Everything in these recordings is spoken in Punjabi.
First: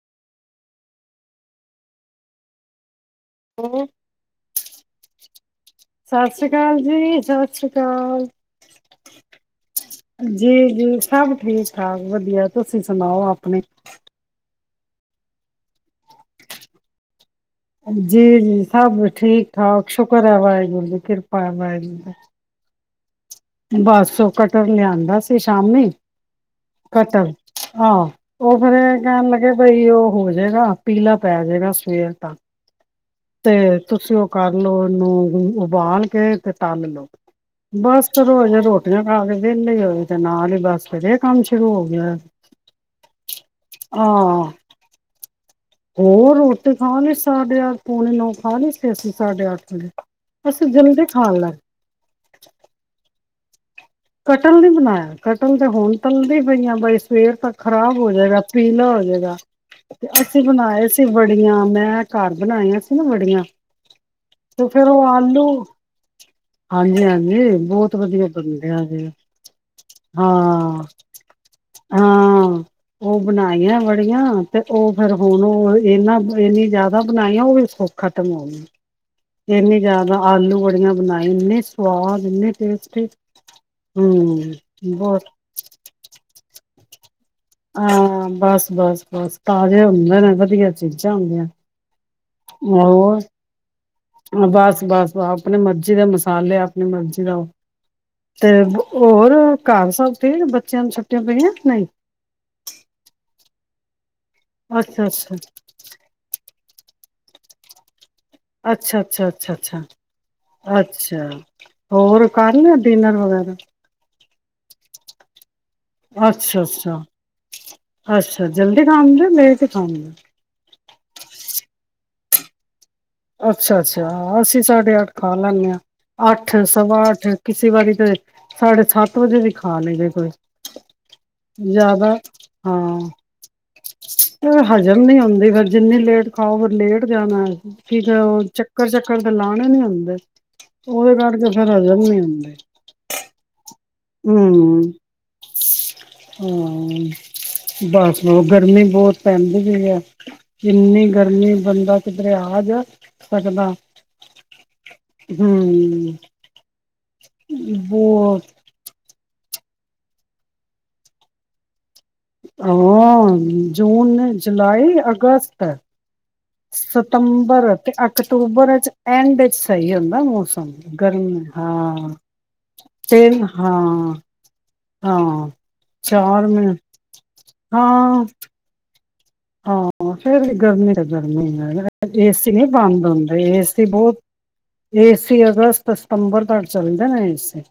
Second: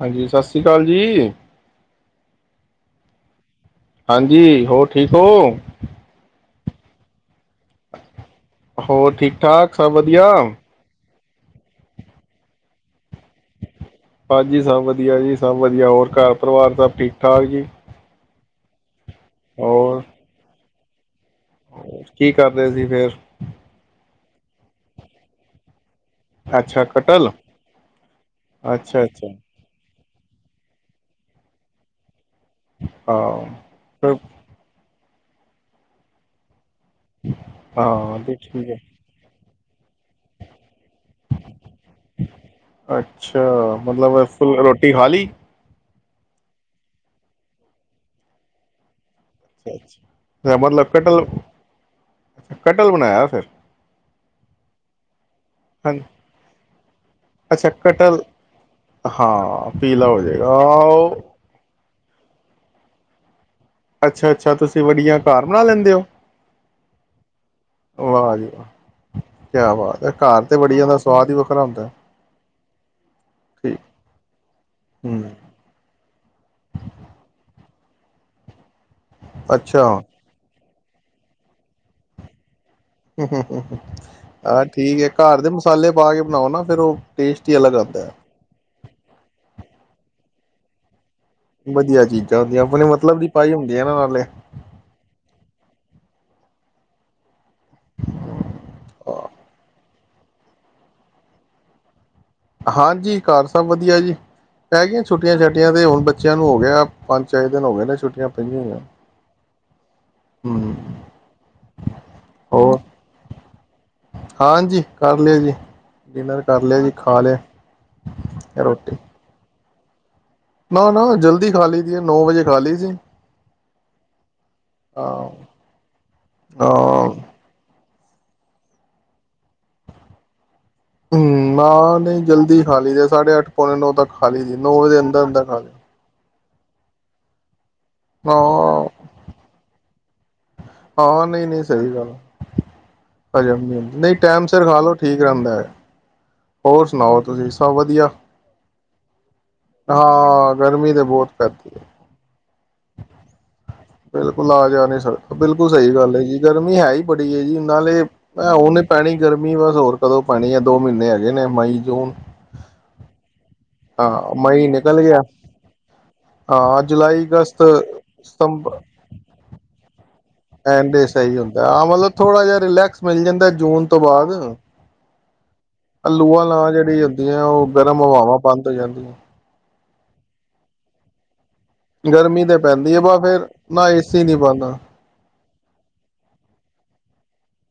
ਹਾਂਜੀ, ਸਤ ਸ਼੍ਰੀ ਕਾਲ ਜੀ। ਹੋਰ ਹਾਂਜੀ, ਹੋਰ ਠੀਕ ਹੋ? ਸ ਸ਼੍ਰੀ ਕਾਲ ਜੀ। ਸ੍ਰੀ ਅਕਾਲ। ਹੋਰ ਠੀਕ ਠਾਕ, ਸਭ ਵਧੀਆ? ਜੀ ਜੀ ਸਭ ਠੀਕ ਠਾਕ, ਵਧੀਆ। ਤੁਸੀਂ ਸੁਣਾਓ ਆਪਣੇ? ਹਾਂਜੀ, ਸਭ ਵਧੀਆ ਜੀ ਸਭ ਵਧੀਆ। ਹੋਰ ਘਰ ਪਰਿਵਾਰ ਸਭ ਠੀਕ ਠੀਕ ਠਾਕ ਜੀ। ਜੀ ਸਭ ਠੀਕ ਠਾਕ ਹੋਰ ਸ਼ੁਕਰ ਹੈ ਵਾਹੇਗੁਰ ਕਿਰਪਾ - ਬਾਏ ਬਾਏ ਜੀ ਕੀ ਕਰ ਰਹੇ ਸੀ ਫੇਰ ਬਸ ਉਹ ਕਠਲ ਲਿਆਂਦਾ ਸੀ ਸ਼ਾਮੀ ਅੱਛਾ ਕਟਲ ਕਠਲ ਆਹ ਉਹ ਫੇਰ ਅੱਛਾ ਅੱਛਾ ਕਹਿਣ ਲੱਗੇ ਬਈ ਉਹ ਹੋ ਜਾਏਗਾ ਪੀਲਾ ਪੈ ਜਾਏਗਾ ਸਵੇਰ ਤਕ ਹਾਂ ਤੇ ਫਿਰ ਤੁਸੀਂ ਉਹ ਕਰਲੋ ਇਹਨੂੰ ਉਬਾਲ ਕੇ ਤੇ ਤਲ ਲਓ, ਬਸ ਹਾਂ ਤੇ ਕਰੋ ਹਜੇ ਠੀਕ ਹੈ ਰੋਟੀਆਂ ਖਾ ਕੇ ਵਿਹਲੇ ਹੋ ਤੇ ਨਾਲ ਹੀ ਬਸ ਫੇਰ ਇਹ ਕੰਮ ਸ਼ੁਰੂ ਹੋ ਗਿਆ ਐ ਅੱਛਾ ਆ ਮਤਲਬ ਫੁੱਲ ਰੋਟੀ ਖਾ ਲਈ ਹੋਰ ਰੋਟੀ ਖਾ ਲਈ ਸਾਡੇ ਅਠ ਪੌਣੇ ਨੌ ਖਾ ਲਈ ਸੀੇ ਅਸੀਂ ਸਾਢੇ ਅੱਠ ਵਜੇ ਅੱਛਾ ਅ ਅਸੀਂ ਮਤਲਬ ਜਲਦੀ ਕਠਲ ਖਾਣ ਲੱਗ ਕਠਲ ਬਣਾਇਆ ਫਿਰ ਕਠਲ, ਨੀ ਬਣਾਇਆ ਕਠਲ ਤੇ ਹੁਣ ਹਾਂਜੀ ਤਲਦੀ ਪਈਆਂ, ਬਈ ਸਵੇਰ ਤਕ ਅੱਛਾ ਖ਼ਰਾਬ ਹੋ ਕਟਲ ਜਾਏਗਾ ਪੀਲਾ ਹੋ ਜਾਏਗਾ, ਹਾਂ ਪੀਲਾ ਤੇ ਹੋ ਅਸੀਂ ਜਾਏਗਾ ਬਣਾਏ ਆਹ ਸੀ ਉਹ- ਵੜੀਆਂ ਮੈਂ ਘਰ ਬਣਾਈਆਂ ਸੀ ਨਾ ਵੜੀਆਂ ਅੱਛਾ ਅੱਛਾ ਤੇ ਤੁਸੀਂ ਫੇਰ ਉਹ ਵੜੀਆਂ ਘਰ ਆਲੂ, ਬਣਾ ਲੈਂਦੇ ਹੋ ਹਾਂਜੀ ਹਾਂਜੀ ਬਹੁਤ ਵਧੀਆ ਵਾਹ ਜੀ ਵਾਹ ਬਣੇ ਹਾਂ ਜੀ, ਕਿਆ ਬਾਤ ਹੈ ਘਰ ਤੇ ਹਾਂ ਵੜੀਆਂ ਦਾ ਸਵਾਦ ਹੀ ਵੱਖਰਾ ਹੁੰਦਾ ਹੈ। ਹਾਂ ਹਾਂ ਉਹ ਠੀਕ ਬਣਾਈਆਂ ਵੜੀਆਂ ਤੇ ਉਹ ਫੇਰ ਹੂੰ, ਹੁਣ ਉਹ ਇਹਨਾ ਇਨੀ ਜ਼ਿਆਦਾ ਬਣਾਈਆਂ ਉਹ ਵੀ ਖਤਮ ਹੋ ਗਈ ਕਿਨੀ ਅੱਛਾ ਜ਼ਿਆਦਾ ਆਲੂ ਵੜੀ ਬਣਾਈ ਇੰਨੇ ਸਵਾਦ ਇੰਨੇ ਟੇਸਟ ਹੂ ਹੂ ਮ ਆਹ ਠੀਕ ਹੈ, ਬਹੁਤ ਘਰ ਦੇ ਮਸਾਲੇ ਪਾ ਕੇ ਬਣਾਓ ਨਾ ਔ ਫਿਰ ਔ ਹਾਂ ਬਸ ਬਸ ਬਸ ਤਾਜ਼ੇ ਹੁੰਦੇ ਨੇ ਫੇਰ [unintelligible] ਵਧੀਆ ਚੀਜ਼ਾਂ ਹੁੰਦੀਆਂ ਆਪਣੇ ਮਤਲਬ ਦੀ ਪਾਈ ਹੁੰਦੀ ਐ ਨਾ ਨਾਲ ਹਾਂ ਬਸ ਬਸ ਬੱਸ ਆਪਣੇ ਮਰਜੀ ਦੇ ਮਸਾਲੇ ਆਪਣੀ ਮਰਜੀ ਦਾ ਓਹ ਤੇ ਹੋਰ ਘਰ ਸਭ ਤੇਰੇ ਬੱਚਿਆਂ ਨੂੰ ਛੱਟੀਆਂ ਪਈਆਂ ਨਹੀਂ ਹਾਂਜੀ ਘਰ ਸਭ ਵਧੀਆ ਜੀ ਪਹਿ ਗੀਆਂ ਅੱਛਾ ਛੁਟੀਆਂ ਅੱਛਾ ਛਟੀਆਂ ਤੇ ਹੁਣ ਬੱਚਿਆਂ ਨੂੰ ਹੋ ਗਿਆ ਪੰਜ ਛੇ ਦਿਨ ਹੋ ਗਏ ਨੇ ਛੁੱਟੀ ਅੱਛਾ ਅੱਛਾ ਅੱਛਾ ਅੱਛਾ ਹਮ ਅੱਛਾ ਹੋਰ ਕਰ ਲ ਹੋਰ ਡਿਨਰ ਵਗੈਰਾ ਹਾਂਜੀ ਕਰ ਲਿਓ ਜੀ ਡਿਨਰ ਕਰ ਅੱਛਾ ਲਿਆ ਜੀ ਅੱਛਾ ਖਾ ਲਿਆ ਅੱਛਾ ਜਲਦੀ ਰੋਟੀ ਖਦੇ ਮੇਰੇ ਤੇ ਹਾਂਜੀ ਨਾ ਨਾ ਜਲਦੀ ਖਾਲੀ ਦੀ ਨੌ ਵਜੇ ਖਾਲੀ ਸੀ ਅੱਛਾ ਅੱਛਾ ਅਸੀਂ ਸਾਡੇ ਅੱਠ ਹਾਂ ਖਾ ਲੈਂਦੇ ਹਾਂ ਅੱਠ ਸਵਾ ਹਾਂ ਅੱਠ ਕਿਸੇ ਵਾਰੀ ਤਾਂ ਸਾਢੇ ਸੱਤ ਵਜੇ ਖਾ ਲਈਦੇ ਕੋਈ ਹਮ ਨਾ ਜ਼ਿਆਦਾ ਨਹੀਂ ਜਲਦੀ ਖਾਲੀ ਹਾਂ ਦੇ ਸਾਢੇ ਅੱਠ ਪੌਣੇ ਨੌ ਤੱਕ ਖਾਲੀ ਦੀ ਨੌ ਵਜੇ ਅੰਦਰ ਅੰਦਰ ਖਾਲੀ ਾ ਫਿਰ ਲੇਟ ਜਾਣਾ ਹੈ ਸੀ ੀਕ ਉਹ ਚੱਕਰ ਚੱਕਰ ਤਾਂ ਲਾਣਾ ਨੀ ਹੁੰਦਾ ਉਹਦੇ ਕਰਕੇ ਫੇਿਰ ਹਜਮ ਨ ਆਉਂਦੇ ਹਜੀ ਹ ਹਜੀ ਹਮ ਹੋਰ ਹਾਂ ਸੁਣਾਓ ਤੁਸੀਂ ਸਭ ਵਧੀਆ ਬਸ ਉਹ ਗਰਮੀ ਬਹੁਤ ਪੈਂਦੀ ਵੀ ਹੈ ਹਾਂ ਗਰਮੀ ਤਾਂ ਕਿੰਨੀ ਬਹੁਤ ਗਰਮੀ ਪੈਂਦੀ ਹੈ ਬੰਦਾ ਕਿਧਰਿਆ ਆ ਜਾ ਸਕਦਾ ਬਿਲਕੁਲ ਆ ਜਾ ਬਿਲਕੁਲ ਸਹੀ ਹੂੰ ਗੱਲ ਹੈ ਜੀ ਗਰਮੀ ਹੈ ਹੀ ਬੜੀ ਹੈ ਜੀ ਨਾਲੇ ਬਹੁਤ ਮ ਉਹਨੇ ਪੈਣੀ ਗਰਮੀ ਬਸ ਹੋਰ ਕਦੋਂ ਪੈਣੀ ਹੈ ਦੋ ਮਹੀਨੇ ਹੈਗੇ ਨੇ ਮਈ ਜੂਨ ਆ ਹਾਂ ਜੂਨ ਮਈ ਜੁਲਾਈ ਨਿਕਲ ਗਿਆ ਅਗਸਤ ਹਾਂ ਜੁਲਾਈ ਅਗਸਤ ਸਤੰਬਰ ਤੇ ਅਕਤੂਬਰ ਚ ਐਂਡ ਚ ਸਹੀ ਹੁੰਦਾ ਮੌਸਮ ਐਦੇ ਸਹੀ ਗਰਮੀ ਹੁੰਦਾਾਂ ਹਾਂ ਮਤਲਬ ਥੋੜਾ ਜਿ ਰਿਲੈਕਸ ਮਿਲ ਤਿੰਨ ਜਾਂਦਾ ਜੂਨ ਤੋਂ ਹਾਂ ਬਾਅਦ ਹਾਂ ਆਲੂਆਂ ਚਾਰ ਲਾ ਮ ਜਿਹੜੀ ਹੁੰਦੀਆਂ ਉਹ ਗਰਮ ਹਾਂ ਹਵਾਵਾਂ ਬੰਦ ਹੋ ਜਾਂਦੀਆਂ ਹਾਂ ਫੇਰ ਵੀ ਗਰਮੀ ਗਰਮੀ ਗਰਮੀ ਏਸੀ ਤੇ ਨਹੀਂੀ ਪੈਂਦੀ ਹੈ ਬੰਦ ਬ ਹੁੰਦੇ ਫੇਰ ਏਸੀ ਨਾ ਬਹੁਤ ਨਹੀਂ ਪਾਉਂਦਾ ਏਸੀ ਅਗਸਤ ਸਤੰਬਰ ਤੱਕ ਚੱਲਦਾ ਨਾ ਏ [unintelligible]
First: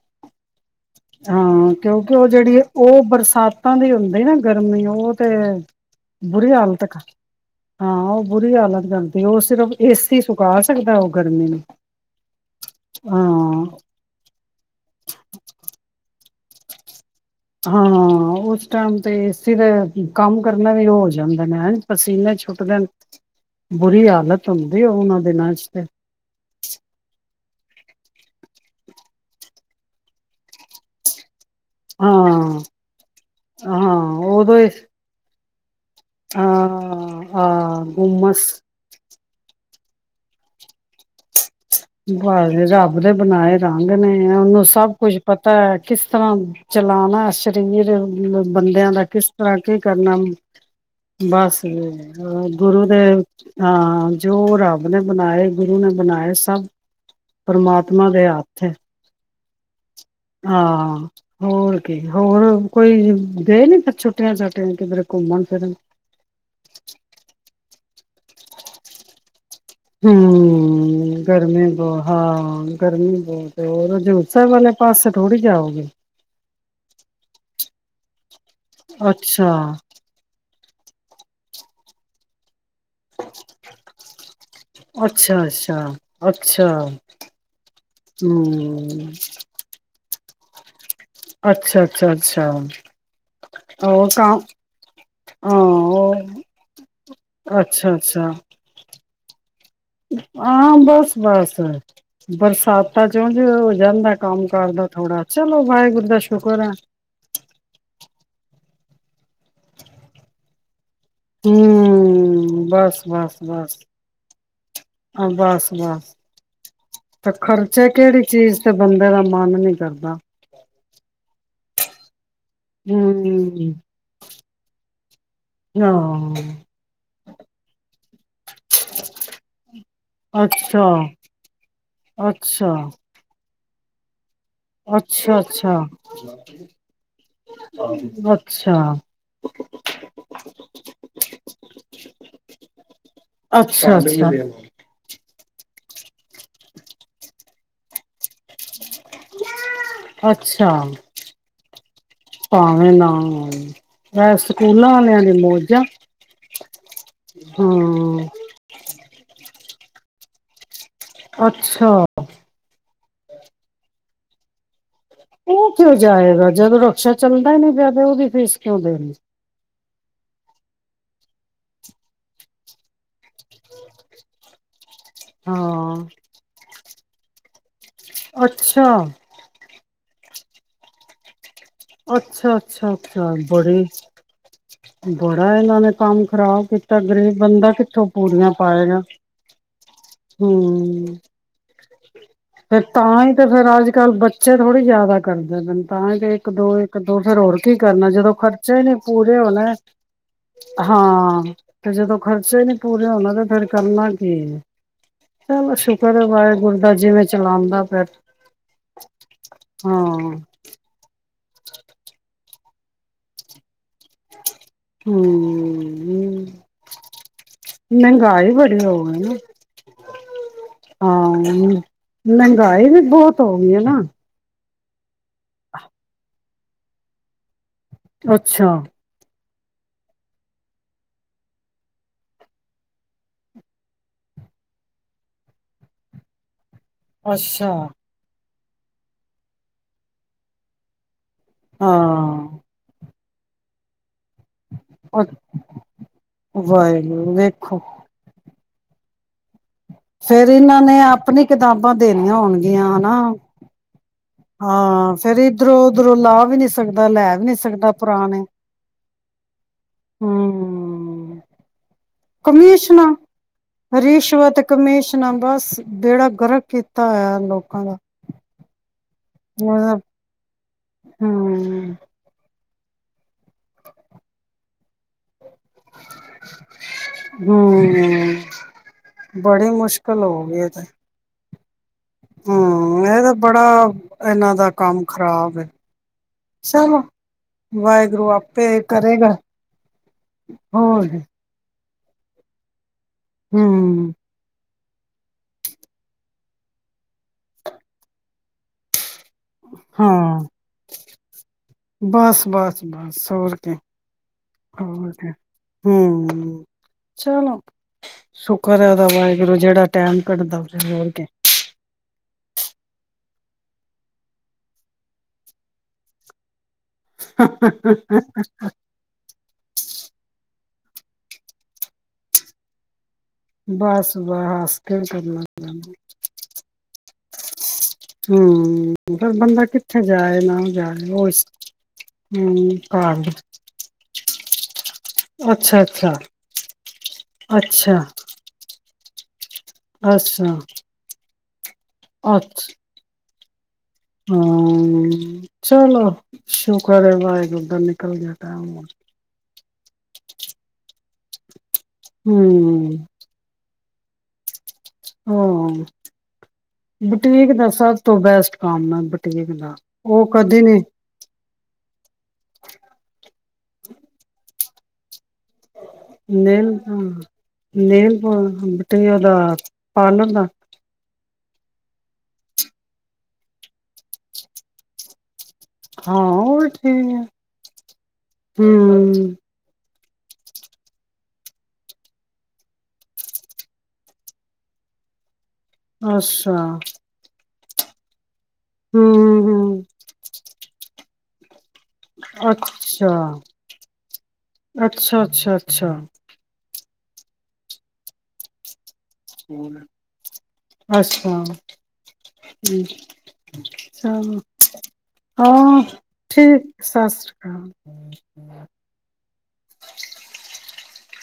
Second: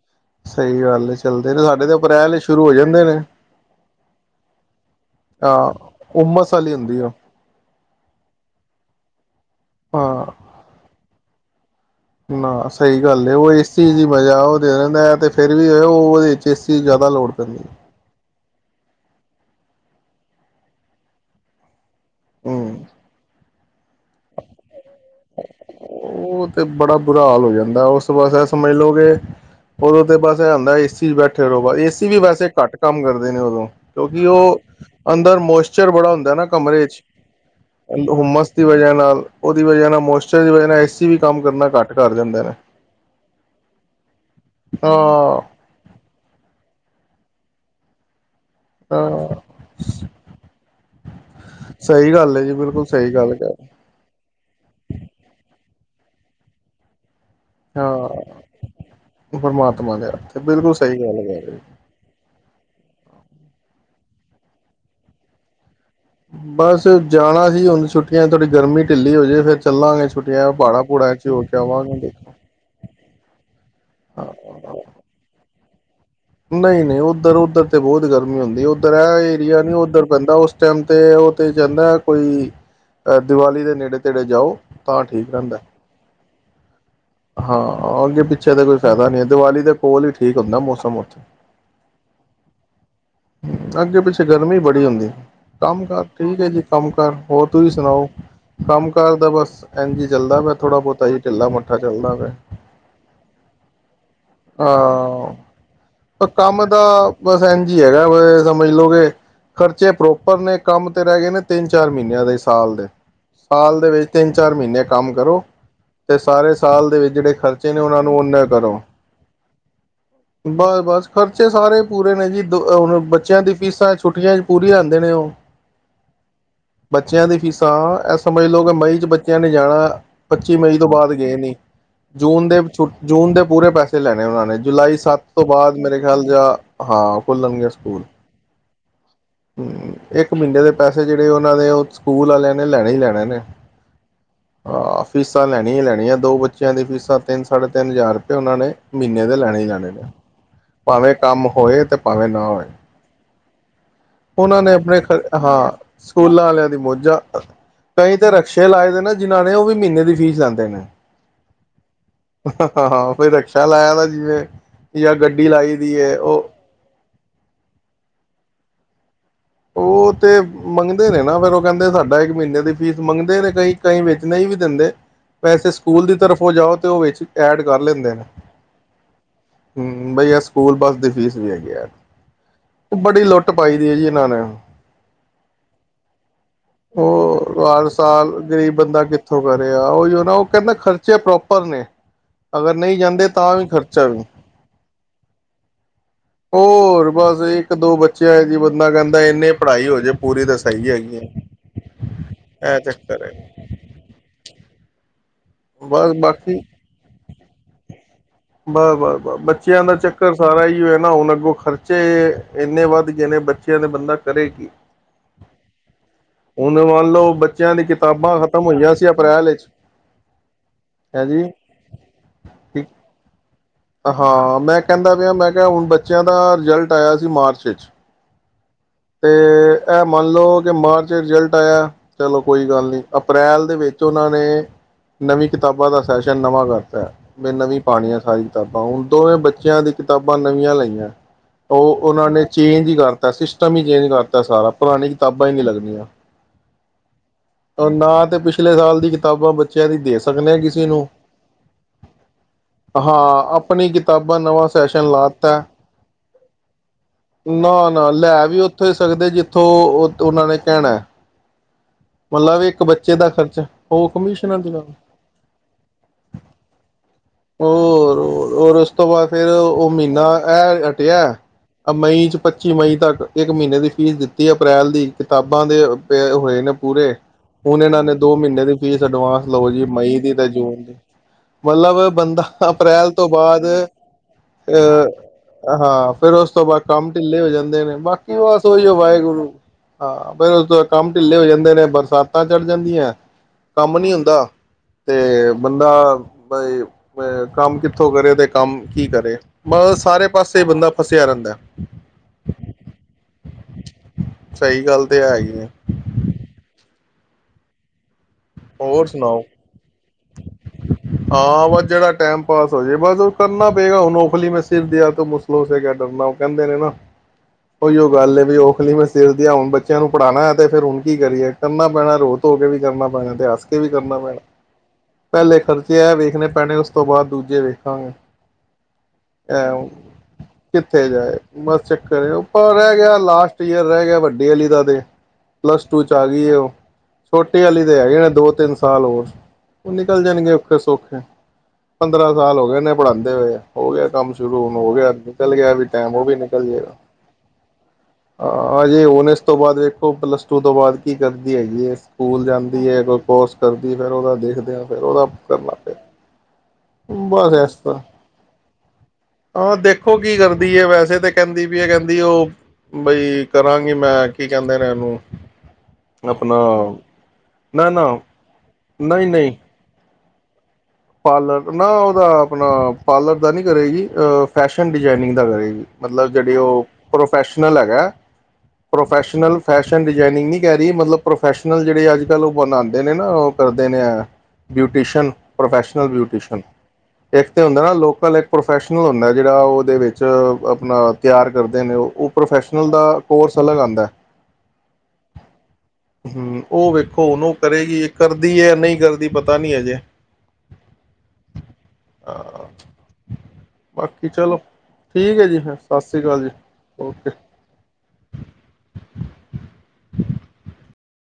ਸਹੀ ਗੱਲ ਹੈ ਚੱਲਦੇ ਨੇ ਹਾਂ ਸਾਡੇ ਤੇ ਕਿਉਂਕਿ ਉਹ ਅਪ੍ਰੈਲ ਜਿਹੜੀ ਸ਼ੁਰੂ ਹੋ ਉਹ ਜਾਂਦੇ ਨੇ ਬਰਸਾਤਾਂ ਦੀ ਹੁੰਦੀ ਨਾ ਗਰਮੀ ਉਹ ਤੇ ਹਾਂ ਬੁਰੀ ਉਮਸ ਵਾਲੀ ਹਾਲਤ ਹੁੰਦੀ ਉਹ ਹਾਂ ਉਹ ਬੁਰੀ ਹਾਲਤ ਕਰਦੀ [unintelligible] ਸਿਰਫ ਏਸੀ ਹਾਂ ਸੁਕਾ ਸਕਦਾ ਉਹ ਗਰਮੀ ਨੂੰ [unintelligible] ਨਾ ਸਹੀ ਗੱਲ ਉਹ ਹਾਂ ਇਸ ਚੀਜ਼ ਦੀ ਮਜਾ ਉਹ ਦੇ ਰਹਿੰਦਾ ਹੈ ਤੇ ਫੇਰ ਵੀ ਉਹ ਉਹਦੇ ਵਿੱਚ ਏਸੀ ਦੀ ਜ਼ਿਆਦਾ ਲੋੜ ਪੈਂਦੀ ਹੈ। ਹਾਂ ਉਸ ਟਾਈਮ ਤੇ ਇਸੇ ਤਾਂ ਕੰਮ ਕਰਨਾ ਵੀ ਹੋ ਜਾਂਦਾ ਨੇ। ਪਸੀਨੇ ਛੁੱਟਦੇ ਹਮ ਨੇ। ਬੁਰੀ ਹਾਲਤ ਹੁੰਦੀ ਉਹਨਾਂ ਦਿਨਾਂ ਚ ਤੇ ਉਹ ਤੇ ਬੜਾ ਬੁਰਾ ਹਾਲ ਹੋ ਜਾਂਦਾ ਮੈਂ ਉਸ ਵਾਸਤੇ ਸਮੇਲੋਗੇ ਉਦੋਂ ਤਾਂ ਬਸ ਹੁੰਦਾ ਕਿ ਏਸੀ ਬੈਠੇ ਚਲੋ ਏਸੀ ਵੀ ਵੈਸੇ ਹਾਂ ਘੱਟ ਕੰਮ ਕਰਦੇ ਨੇ ਉਦੋਂ ਹਾਂ ਕਿਉਂਕਿ ਉਦੋਂ ਉਹ ਹੀ ਅੰਦਰ ਮੋਸਚਰ ਬੜਾ ਹੁੰਦਾ ਨਾ ਕਮਰੇ ਚ ਹਾਂ ਹਾਂ ਗੁੰਮਸ ਹੂਮਸ ਦੀ ਵਜਹਾ ਨਾਲ ਦੀ ਵਜ੍ਹਾ ਨਾਲ ਮੋਸਚਰ ਦੀ ਵਜ੍ਹਾ ਨਾਲ ਐਸੀ ਵੀ ਕੰਮ ਕਰਨਾ ਘੱਟ ਕਰ ਦਿੰਦੇ ਨੇ ਬਸ ਰੱਬ ਦੇ ਬਣਾਏ ਰੰਗ ਨੇ ਉਹਨੂੰ ਹਾਂ ਸਭ ਕੁਛ ਪਤਾ ਹੈ ਕਿਸ ਤਰ੍ਹਾਂ ਚਲਾਣਾ ਸਰੀਰ ਬੰਦਿਆਂ ਦਾ ਕਿਸ ਹਾਂ ਤਰ੍ਹਾਂ ਕੀ ਕਰਨਾ ਬਸ ਸਹੀ ਗੱਲ ਹੈ ਜੀ ਬਿਲਕੁਲ ਗੁਰੂ ਦੇ ਸਹੀ ਗੱਲ ਕਹਿ ਰਹੇ, ਹਾਂ ਜੋ ਰੱਬ ਨੇ ਬਣਾਏ ਗੁਰੂ ਨੇ ਬਣਾਏ ਸਭ ਪਰਮਾਤਮਾ ਦੇ ਹਾਂ ਹੱਥ ਏ ਪਰਮਾਤਮਾ ਦੇ ਹੱਥ ਬਿਲਕੁਲ ਹਾਂ ਸਹੀ ਗੱਲ ਕਹਿ ਰਹੇ ਹੋਰ ਕੀ ਹੋਰ ਕੋਈ ਗਏ ਨੀ ਛੁੱਟੀਆਂ ਛਾਟੀਆਂ ਕਿਧਰ ਘੁੰਮਣ ਫਿਰਨ ਬਸ ਜਾਣਾ ਸੀ ਹੁਣ ਛੁੱਟੀਆਂ ਥੋੜੀ ਗਰਮੀ ਢਿੱਲੀ ਹੋ ਜਾਏ ਫੇਰ ਹੂੰ ਗਰਮੀ ਬਹੁਤ ਆਵਾਂਗੇ ਹਾਂ ਗਰਮੀ ਬਹੁਤ ਹੋਰ ਹਜ਼ੂਰ ਸਾਹਿਬ ਹਾਂ ਵਾਲੇ ਪਾਸੇ ਥੋੜ੍ਹੀ ਜਾਓਗੇ। [unintelligible] ਨਹੀਂ ਨਹੀਂ ਉੱਧਰ ਉਧਰ ਤੇ ਬਹੁਤ ਗਰਮੀ ਏ। ਹੁੰਦੀ ਉੱਧਰ ਇਹ ਅੱਛਾ ਏਰੀਆ ਨੀ ਉੱਧਰ ਪੈਂਦਾ ਉਸ ਟਾਈਮ ਤੇ ਉਹ ਤੇ ਜਾਂਦਾ ਕੋਈ ਦਿਵਾਲੀ ਦੇ ਨੇੜੇ ਤੇੜੇ ਜਾਓ ਤਾਂ ਠੀਕ ਅੱਛਾ ਰਹਿੰਦਾ। ਅੱਛਾ ਅੱਛਾ ਹਾਂ ਅੱਗੇ ਪਿੱਛੇ ਤਾਂ ਕੋਈ ਫਾਇਦਾ ਹਮ ਨਹੀਂ ਹੈ ਦੀਵਾਲੀ ਦੇ ਕੋਲ ਹੀ ਠੀਕ। ਠੀਕ ਹੁੰਦਾ ਮੌਸਮ ਅੱਛਾ ਅੱਛਾ ਅੱਛਾ ਅੱਗੇ ਉਹ ਕ ਪਿੱਛੇ ਹਾਂ ਗਰਮੀ ਬੜੀ ਹੁੰਦੀ ਕੰਮ ਕਰ ਉਹ ਠੀਕ ਹੈ ਜੀ ਕੰਮ ਕਰ ਹੋਰ ਤੁਸੀਂ ਅੱਛਾ ਸੁਣਾਓ ਅੱਛਾ ਘਰ ਦਾ ਬਸ ਇੰਝ ਹੀ ਚੱਲਦਾ ਪਿਆ ਹਾਂ ਥੋੜ੍ਹਾ ਬਹੁਤਾ ਬਸ ਹੀ ਢਿੱਲਾ ਬਸ ਮੱਠਾ ਚੱਲਦਾ ਪਿਆ ਬਰਸਾਤਾਂ ਚ ਉੰਝ ਹੋ ਜਾਂਦਾ ਕੰਮ ਕਾਰ ਦਾ ਥੋੜਾ ਚਲੋ ਵਾਹਿਗੁਰੂ ਦਾ ਹਾਂ ਸ਼ੁਕਰ ਕੰਮ ਹੈ। ਤਾਂ ਬਸ ਇੰਝ ਹੀ ਹੈਗਾ ਮ ਲੋਕਗੇ ਖਰਚੇ ਪ੍ਰੋਪਰ ਨੇ ਕੰਮ ਤੇ ਰਹਿ ਗਏ ਨੇ ਤਿੰਨ ਚਾਰ ਮਹੀਨਿਆਂ ਦੇ ਹੂੰ ਸਾਲ ਦੇ ਬਸ-ਬਸ-ਬਸ ਸਾਲ ਦੇ ਵਿੱਚ ਤਿੰਨ ਚਾਰ ਮਹੀਨੇ ਕੰਮ ਕਰੋ ਬਸ-ਬਸ ਤੇ ਸਾਰੇ ਸਾਲ ਦੇ ਵਿੱਚ ਤੇ ਜਿਹੜੇ ਖਰਚੇ ਨੇ ਉਹਨਾਂ ਨੂੰ ਕਿਹੜੀ ਓਨ ਚੀਜ਼ ਤੇ ਕਰੋ ਬੰਦੇ ਦਾ ਮਨ ਨੀ ਕਰਦਾ ਬਸ ਬਸ ਖਰਚੇ ਸਾਰੇ ਪੂਰੇ ਨਜ਼ੀ ਹੁਣ ਬੱਚਿਆਂ ਦੀ ਹੂੰ ਫੀਸਾਂ ਛੁੱਟੀਆਂ ਚ ਪੂਰੀ ਆਦੇ ਨੇ ਉਹ ਹਾਂ ਬੱਚਿਆਂ ਦੀ ਫੀਸਾਂ ਇਹ ਸਮਝ ਲੋਓ ਕਿ ਮਈ ਚ ਬੱਚਿਆਂ ਨੇ ਜਾਣਾ ਪੱਚੀ ਮਈ ਤੋਂ ਬਾਅਦ ਗਏ ਨੀ ਜੂਨ ਦੇ ੁ ਅੱਛਾ-ਅੱਛਾ ਜੂਨ ਦੇ ਪੂਰੇ ਪਾਸੇ ਉਹ ਨੇ ਜੁਲਾਈ ਸੱਤ ਤੋਂ ਬਾਅਦ ਅੱਛਾ-ਅੱਛਾ ਮੇਰੇ ਖਿਆਲ ਜਾ ਹਾਂ ਖੁਲਣਗੇ ਸਕੂਲ ਅੱਛਾ ਹਮ ਇੱਕ ਮਹੀਨੇ ਦੇ ਪੈਸੇ ਜਿਹੜੇ ਉਹਨਾਂ ਦੇ ਉਹ ਸਕੂਲ ਵਾਲਿਆਂ ਨੇ ਲੈਣੇ ਹੀ ਲੈਣੇ ਨੇ ਅੱਛਾ-ਅੱਛਾ ਅੱਛਾ ਅੱਛਾ ਅੱਛਾ ਫੀਸ ਫਸ ਲੈੀਆਂ ਹੀੈੀਆਂ ਦੋ ਬ ਦੀ ਫੀਸ ਤਿੰਨ ਸਾਢੇ ਤਿੰਨ ਹਜ਼ਾਰ ਕੇਉਂਣੇ ਮਹੀਨੇ ਦੇ ਲੈਣੇ ਹੀ ਜਾਣੇ ਨੇ ਅੱਛਾ ਭਾਵੇਂ ਕੰਮ ਹੋਏ ਤੇ ਭਾਵੇਂ ਨਾ ਹੋਏ ਭਾਵੇਂ ਨਾ ਆਉਣ ਵੈਸੇ ਉਹਨਾਂ ਨੇ ਸਕੂਲਾਂ ਆਪਣੇ ਵਾਲਿਆਂ ਦੀ ਹਾਂ ਮੌਜਾਂ ਸਕੂਲਾਂ ਵਾਲਿਆਂ ਦੀ ਮੋਝਾ ਕਈ ਹਾਂ ਤੇ ਰਕਸ਼ੇ ਲਾਏ ਦੇ ਨਾ ਜਿਹਨਾਂ ਉਹ ਵੀ ਮਹੀਨੇ ਦੀ ਫੀਸ ਲੈਂਂਦੇ ਨੇ ਅੱਛਾ ਹੋਈੱੀ ਲਾਇਆ ਦਾ ਜਿਵੇਂ ਜਾਂ ਗੱਡੀ ਇਹ ਲਾਈ ਕਿਂ ਦੀ ਹੈ ਉਹ ਜਾਏਗਾ ਜਦੋਂ ਰਕਸ਼ਾ ਚੱਲਦਾ ਹੀ ਨਹੀਂੀ ਪਿਆ ਤੇ ਉਹਦੀ ਫੀਸ ਕਿਉਂ ਦੇਣੀ ਉਹ ਤੇ ਮੰਗਦੇ ਨੇ ਨਾ ਫੇਿਰ ਉਹ ਕਹਿੰਦੇ ਸਾਡਾ ਇੱਕ ਮਹੀਨੇ ਦੀ ਫੀਸ ਮੰਗਦੇ ਨੇ ਕਈ ਕਈ ਵੇਚਣੇ ਹੀ ਵੀ ਦਿੰਦੇ ਵੈਸੇ ਹਾਂ ਸਕੂਲ ਦੀ ਤਰਫ ਹੋ ਜਾਓ ਤੇ ਉਹ ਵੇ ਐਡ ਕਰ ਲੈਂਦੇ ਨਾ ਅੱਛਾ ਹਮ ਬਈ ਯਾਰ ਸਕੂਲ ਬੱਸ ਦੀ ਫੀਸ ਵੀ ਹੈ ਅੱਛਾ ਅੱਛਾ ਬੜੀ ਅੱਛਾ ਲੁੱਟ ਪਾਈ ਬੜੀ ਦੀ ਹੈ ਜੀ ਇਹਨਾਂ ਨੇ ਬੜਾ ਹੈ ਨੈਂ ਕੰਮ ਖ਼ਰਾਬ ਕੀਤਾ ਗ਼ਰੀਬ ਉਹ ਬੰਦਾ ਹਰ ਕਿੱਥੋਂ ਸਾਲ ਪੂਰੀਆਂ ਗ਼ਰੀਬ ਪਾਏਗਾ ਬੰਦਾ ਕਿੱਥੋਂ ਕਰੇਗਾ ਉਹੀ ਨਾ ਉਹ ਕਹਿੰਦਾ ਹਮ ਖਰਚੇ ਪ੍ਰੋਪਰ ਨੇ ਅਗਰ ਫ ਨਹੀਂ ਤਾਂ ਜਾਂਦੇ ਹੀ ਤੇ ਫੇਰ ਵੀ ਅੱਜ ਖਰਚਾ ਕੱਲ ਵੀ ਬੱਚੇ ਥੋੜੇ ਜਿਆਦਾ ਕਰਦੇ ਪਨ ਤਾਂ ਹੀ ਤੇ ਦੋ ਇੱਕ ਹੋਰ ਦੋ ਫੇਰ ਬਸ ਹੋਰ ਇੱਕ ਕੀ ਦੋ ਕਰਨਾ ਜਦੋਂ ਬੱਚਿਆਂ ਜੀ ਖਰਚੇ ਬੰਨਾ ਨੀ ਕਹਿੰਦਾ ਪੂਰੇ ਇੰਨੇ ਹੋਣੇ ਪੜ੍ਹਾਈ ਹੋ ਜਾੇ ਪੂਰੀ ਤਾਂ ਸਹੀ ਹੈਗੀ ਆ ਹਾਂ ਤੇ ਜਦੋਂ ਖਰਚੇ ਹੀ ਨਹੀਂੀ ਪੂਰੇ ਹੋਣਾ ਤੇ ਫੇਿਰ ਕਰਨਾ ਕੀ ਚਲੋ ਸ਼ੁੱਕਰ ਬਸ ਆ, ਬਾਕੀ ਵਾਹਿਗੁਰੂਦਾ, ਜਿਵੇਂ ਚਲਾਉਂਦਾ, ਬੈਠ। ਬਸ, ਬਸ, ਬੱਸ, ਬੱਚਿਆਂ ਦਾ ਚੱਕਰ ਸਾਰਾ ਹੀ ਹੋਏ ਨਾ, ਹੁਣ ਅੱਗੋਂ ਖਰਚੇ ਇੰਨੇ ਵੱਧ ਗਏ ਨੇ ਬੱਚਿਆਂ ਦੇ ਬੰਦਾ ਕਰੇ ਕੀ ਹਮ ਹੁਣ ਮੰਨ ਲਓ ਬੱਚਿਆਂ ਦੀ ਕਿਤਾਬਾਂ ਮਹਿੰਗਾਈ ਖ਼ਤਮ ਬੜੀ ਹੋਈਆਂ ਸੀ ਹੋਵੇ ਨਾ, ਅਪ੍ਰੈਲ ਵਿੱਚ ਹੈਂਜੀ ਹਾਂ, ਠੀਕ। ਮਹਿੰਗਾਈ ਵੀ ਬਹੁਤ- ਹੋ ਗਈ ਹੈ ਨਾ ਹਾਂ, ਮੈਂ ਕਹਿੰਦਾ ਪਿਆ, ਮੈਂ ਕਿਹਾ ਹੁਣ ਬੱਚਿਆਂ ਦਾ ਰਿਜ਼ਲਟ ਆਇਆ ਸੀ, ਮਾਰਚ 'ਚ। ਅੱਛਾ। ਅਤੇ, ਇਹ ਮੰਨ ਲਓ, ਕਿ ਮਾਰਚ ਰਿਜ਼ਲਟ ਆਇਆ ਚਲੋ ਕੋਈ ਗੱਲ ਨਹੀਂ, ਅਪ੍ਰੈਲ ਦੇ ਵਿੱਚ ਉਹਨਾਂ ਨੇ ਨਵੀਂ ਕਿਤਾਬਾਂ ਦਾ ਸੈਸ਼ਨ ਨਵਾਂ ਕਰਤਾ। ਮ ਅੱਛਾ ਨਵੀਂ ਪਾਣੀ ਆ ਸਾਰੀ ਕਿਤਾਬਾਂ, ਹੁਣ ਦੋਵੇਂ ਬੱਚਿਆਂ ਦੀ ਕਿਤਾਬਾਂ ਨਵੀਆਂ ਲਈਆਂ। ਉਹ, ਉਹਨਾਂ ਨੇ ਹਾਂ ਚੇਂਜ ਹੀ ਕਰਤਾ। ਤਸੀਸ਼ ਮੀ ਦੇੇਣਗਾ ਸਾਰਾ ਪੁਰਾਣੀ ਕਿਤਾਬਾਂ ਹੀ, ਨੀ ਲੱਗਦੀਆਂ, ਵਾਹਿਗੁਰੂ ਵੇਖੋ ਉਹ ਨਾ ਤੇ ਪਛ ਪਿਛਲੇ ਸਾਲ ਦੀ ਕਿਤਾਬਾਂ ਬੱਚਿਆਂ ਦੀ ਦੇ ਫੇਰ ਸਕਦੇ ਹਾਂ ਇਹਨਾਂ ਕਿਸੇ ਨੇ ਨੂੰ ਆਪਣੀ ਕਿਤਾਬਾਂ ਦੇਣੀਆਂ ਹੋਣਗੀਆਂ ਹਨਾ। ਹਾਂ ਆਪਣੀ ਕਿਤਾਬਾਂ ਨਵਾਂ ਸੈਸ਼ਨ ਹਾਂ ਲਾ ਫੇਰ ਤਾ ਇਧਰੋਂ ਉਧਰੋਂ ਲਾ ਵੀ ਨਹੀਂ ਸਕਦਾ ਲੈ ਵੀ ਨਹੀਂ ਨਾ, ਸਕਦਾ ਨਾ ਪੁਰਾਣੇ ਲੈ ਵੀ ਉੱਥੇ ਸਕਦੇ, ਜਿੱਥੋਂ ਉਹਨਾਂ ਨੇ ਕਹਿਣਾ। ਹਮ ਮਤਲਬ ਇੱਕ ਕਮਿਸ਼ਨਾਂ ਬੱਚੇ ਦਾ ਖਰਚ, ਉਹ ਕਮਿਸ਼ਨ ਰਿਸ਼ਵਤ ਕਮਿਸ਼ਨਾਂ ਬਸ ਬੇੜਾ ਗਰਕ ਕੀਤਾ ਹੋਇਆ ਲੋਕਾਂ ਦਾ ਹੋਰਰ ਉਸ ਤੋਂ ਬਾਅਦ ਫਿਰ ਉਹ ਹਮ ਮਹੀਨਾ ਐ ਹਟਿਆ। ਮਈ ਚ ਪ ਪੱਚੀ ਮਈ ਤੱਕ। ਇੱਕ ਮਹੀਨੇ ਦੀ ਫੀਸ ਦਿੱਤੀ ਐ ਅਪ੍ਰੈਲ ਦੀ, ਕਿਤਾਬਾਂ ਦੇ ਪ ਹੋਏ ਨੇ ਪੂਰੇ, ਹੁਣ ਇਹਨਾਂ ਨੇ ਦੋ ਹਮ ਮਹੀਨੇ ਦੀ ਫੀਸ ਅਡਵਾਂਸ ਲਓ ਬੜੀ ਜੀ ਮਈ ਮੁਸ਼ਕਿਲ ਦੀ ਹੋ ਤੇ ਗਈ ਜੂਨ ਦੀ। ਮੱਲਬ ਬੰਦਾ ਹਮ ਅਪ੍ਰੈਲ ਇਹ ਤੋਂ ਤਾਂ ਬਾਅਦ, ਬੜਾ ਇਹਨਾਂ ਦਾ ਕੰਮ ਅਹ ਖ਼ਰਾਬ ਹੈ ਹਾਂ ਫਿਰ ਉਸ ਤੋਂ ਬਾਅ ਚਲੋ ਕੰਮ ਢਿੱਲੇ ਹੋ ਜਾਂਦੇ ਨੇ, ਵਾਹਿਗੁਰੂ ਬਾਕੀ ਬਸ ਆਪੇ ਸੋਹੀ ਹੋ ਕਰੇਗਾ ਵਾਹਿਗੁਰੂ ਹਾਂ ਫ ਉਸ ਤੋਂ ਹੋਰ ਕੰਮ ਢਿੱਲੇ ਹੋ ਜਾਂਦੇ। ਨੇ ਬਰਸਾਤਾਂ ਚੜ ਜਾਂਦੀਆਂ ਕੰਮ ਹਮ ਨੀ ਹੁੰਦਾ। ਅਤੇ ਬੰਦਾ ਬਾਈ ਕੰਮ ਕਿੱਥੋਂ ਕਰੇ, ਅਤੇ ਕੰਮ ਕੀ ਕਰੇ‌ ਮਤ ਸਾਰੇ ਹਾਂ ਪਾਸੇ ਬੰਦਾ ਫਸੇ‌ ਬਸ ਬਸ ਬਸ ਹੋਰ ਕ ਸਹੀ ਗੱਲ ਤੇ ਹੋਰ ਹੈ ਹੀ ਹੈ ਹਮ ਚਲੋ ਸੁੁਖਰ ਹੈਦਾ ਹੋਰ ਸੁਣਾਓ ਵਾਹਿਗੁਰੂ ਜਿਹੜਾ ਟੈਮ ਘਢਦਾ ਜ਼ਰ ਕੇ ਹਾਂ ਬਸ ਜਿਹੜਾ ਟਾਈਮ ਪਾਸ ਹੋ ਜਾਏ ਬਸ ਉਹ ਕਰਨਾ ਪਏਗਾ ਉਹ ਨੌਖਲੀ ਮੈਂ ਸਿਰ ਦ ਤਾਂ ਮੁਸਲੋ ਕਿਆ ਡਰਨਾ ਉਹ ਕਹਿੰਦੇ ਨੇ ਨਾ ਉਓਹੀ ਉਹ ਗੱਲ ਵੀ ਔਖਲੀ ਮੈਂ ਸਿਰ ਦੀ ਹੁਣ ਬੱਚਿਆਂ ਨੂੰ ਪੜ੍ਹਾਉਣਾ ਤੇ ਫਿਰ ਹੁਣ ਕੀ ਕਰੀ ਰੋਤ ਹੋ ਕੇ ਵੀ ਕਰਨਾ ਦੇ ਹੱਸ ਕੇ ਵੀ ਬਸ ਕਰਨਾ ਪੈਣਾ ਬਸ ਹੱਸ ਕੇ ਕਰਨਾ ਪਹਿਲੇ ਖਰਚ ਵੇਖਣੇ ਪੈਣੇ ਤੋਂ ਬਾਅਦ ਦੂਜੇ ਵੇ ਹਾਂ ਹਮ ਫਿਰ ਐ ਬੰਦਾ ਕਿੱਥੇ ਜਾਏ ਨਾ ਕਿੱਥੇ ਉਹ ਜਾਏ ਬਸ ਚੱਕਰ ਆਪਾਂ ਰਹਿ ਗਿਆ ਹਮ ਘਰ ਲਾਸਟ ਈਅਰ ਰਹਿ ਗਿਆ ਵੱਡਾ ਲ ਲ ਦੇਦੇ ਅੱਛਾ ਪਲੱਸ ਟੂ ਚ ਅੱਛਾ ਆ ਗਈ ਹੈ ਉਹ ਛੋਟੀ ਵਾਲੀ ਅੱਛਾ ਹੈਗੇ ਨੇ ਦੋ ਤਿੰਨ ਸਾਲ ਹੋਰ ਨਿਕਲ ਜਾਣਗੇ ਅੱਛਾ ਔਖੇ ਸੌਖੇ ਪੰਦਰਾਂ ਸਾਲ ਅੱਛਾ ਹੋ ਗਏ ਉਹਨੇ ਪੜ੍ਹਾਂਦੇ ਹੋਏ ਹੋ ਗਿਆ ਕੰਮ ਸ਼ੁਰੂ ਹੁਣ ਹੋ ਗਿਆ ਨਿਕਲ ਗਿਆ ਵੀ ਚਲੋ ਟਾਈਮ ਉਹ ਵੀ ਨਿਕਲ ਜਾਏਗਾ ਸ਼ੁਕਰ ਵਾਹਿਗੁਰੂ ਦਾ ਨਿਕਲ ਗਿਆ ਤਾ ਹਾਂ ਹਜੇ ਹੁਣ ਇਸ ਤੋਂ ਬਾਅਦ ਵੇਖੋ ਪਲੱਸ ਟੂ ਤੋਂ ਬਾਅਦ ਕੀ ਕਰਦੀ ਆਈ ਸਕੂਲ ਦੀ ਹੂੰ ਹੈ ਕੋਈ ਕੋਰਸ ਕਰ ਫੇਰ ਉਹਦਾ ਦੇਖਦੇ ਆ ਫਿਰ ਉਹਦਾ ਕਰਨਾ ਪਿਆ ਬਸ ਟੀਕ ਇਸ ਦੱਸਣ ਤਰ੍ਹਾਂ ਤੋਂ ਬੈਸਟ ਹਾਂ ਕਾਮਨਾ ਦੇਖੋ ਉਹ ਕੀ ਕਦੇ ਕਰਦੀ ਨਹੀਂ ਹੈ ਵੈਸੇ ਤਾਂ ਕਹਿੰਦੀ ਵੀ ਇਹ ਕਹਿੰਦੀ ਉਹ ਬਈ ਕਰਾਂਗੀ ਮੈਂ ਕੀ ਕਹਿੰਦੇ ਨੇ ਇਹਨੂੰ ਆਪਣਾ ਨ ਤਾਂ ਨਾ ਨਾ [unintelligible] ਤੇ ਉਹਦਾ ਪਾਨ ਨਾ ਪਾਲਣ ਨਾ ਉਹਦਾ ਆਪਣਾ ਪਾਰਲਰ ਤਾਂ ਨਹੀਂ ਕਰੇਗੀ ਫੈਸ਼ਨ ਡਿਜ਼ਾਇਨਿੰਗ ਦਾ ਕਰੇ ਹਾਂ ਮਤਲਬ ਜਿਹੜੀ ਵੀ ਉਹ ਠੀਕ ਹੈ ਪ੍ਰੋਫੈਸ਼ਨਲ ਹੈਗਾ ਹੂੰ ਪ੍ਰੋਫੈਸ਼ਨਲ ਫੈਟ ਫੈਸ਼ਨ ਡਿਜ਼ਾਇਨਿੰਗ ਨਹੀਂ ਕਹਿ ਰਹੀ ਮਤਲਬ ਪ੍ਰੋਫੈਸ਼ਨਲ ਜਿਹੜੇ ਅੱਜ ਕੱਲ ਉਹ ਬਣਾਉਂਦੇ ਨੇ ਨਾ ਉਹ ਕਰਦੇ ਨੇ ਬਿਊਟੀਸ਼ਨ ਪ੍ਰੋਫੈਸ਼ਨਲ ਬਿਊਟੇਸ਼ਨ ਅੱਛਾ ਹੁੰਦਾ ਨਾ ਲੋਕਲ ਪ੍ਰੋਫੈਸ਼ਨਲ ਹੂੰ ਹੁੰਦਾ ਜਿਹੜਾ ਹੂੰ ਉਹਦੇ ਵਿੱਚ ਆਪਣਾ ਤਿਆਰ ਕਰਦੇ ਨੇ ਉਹ ਉਹ ਪ੍ਰੋਫੈਸ਼ਨਲ ਦਾ ਅੱਛਾ ਕੋਰਸ ਅਲੱਗ ਆਉਂਦਾ ਅੱਛਾ ਅੱਛਾ ਅੱਛਾ ਹਮ ਉਹ ਖੋਨੂੰ ਕਰੇਗੀ ਕਰਦੀ ਹੈ ਨਹੀਂ ਕਰਦੀ ਦੀ ਪਤਾ ਨਹੀਂ ਅਜੇ ਅੱਛਾ ਹਾਂ ਚਲੋ ਠੀਕ ਹੈ ਜੀ ਫਿਰ ਹਾਂ ਸਤਿ ਸ਼੍ਰੀ ਅਕਾਲ ਜੀ ਠੀਕ ਸਤਿ ਓਕੇ ਸ੍ਰੀ ਅਕਾਲ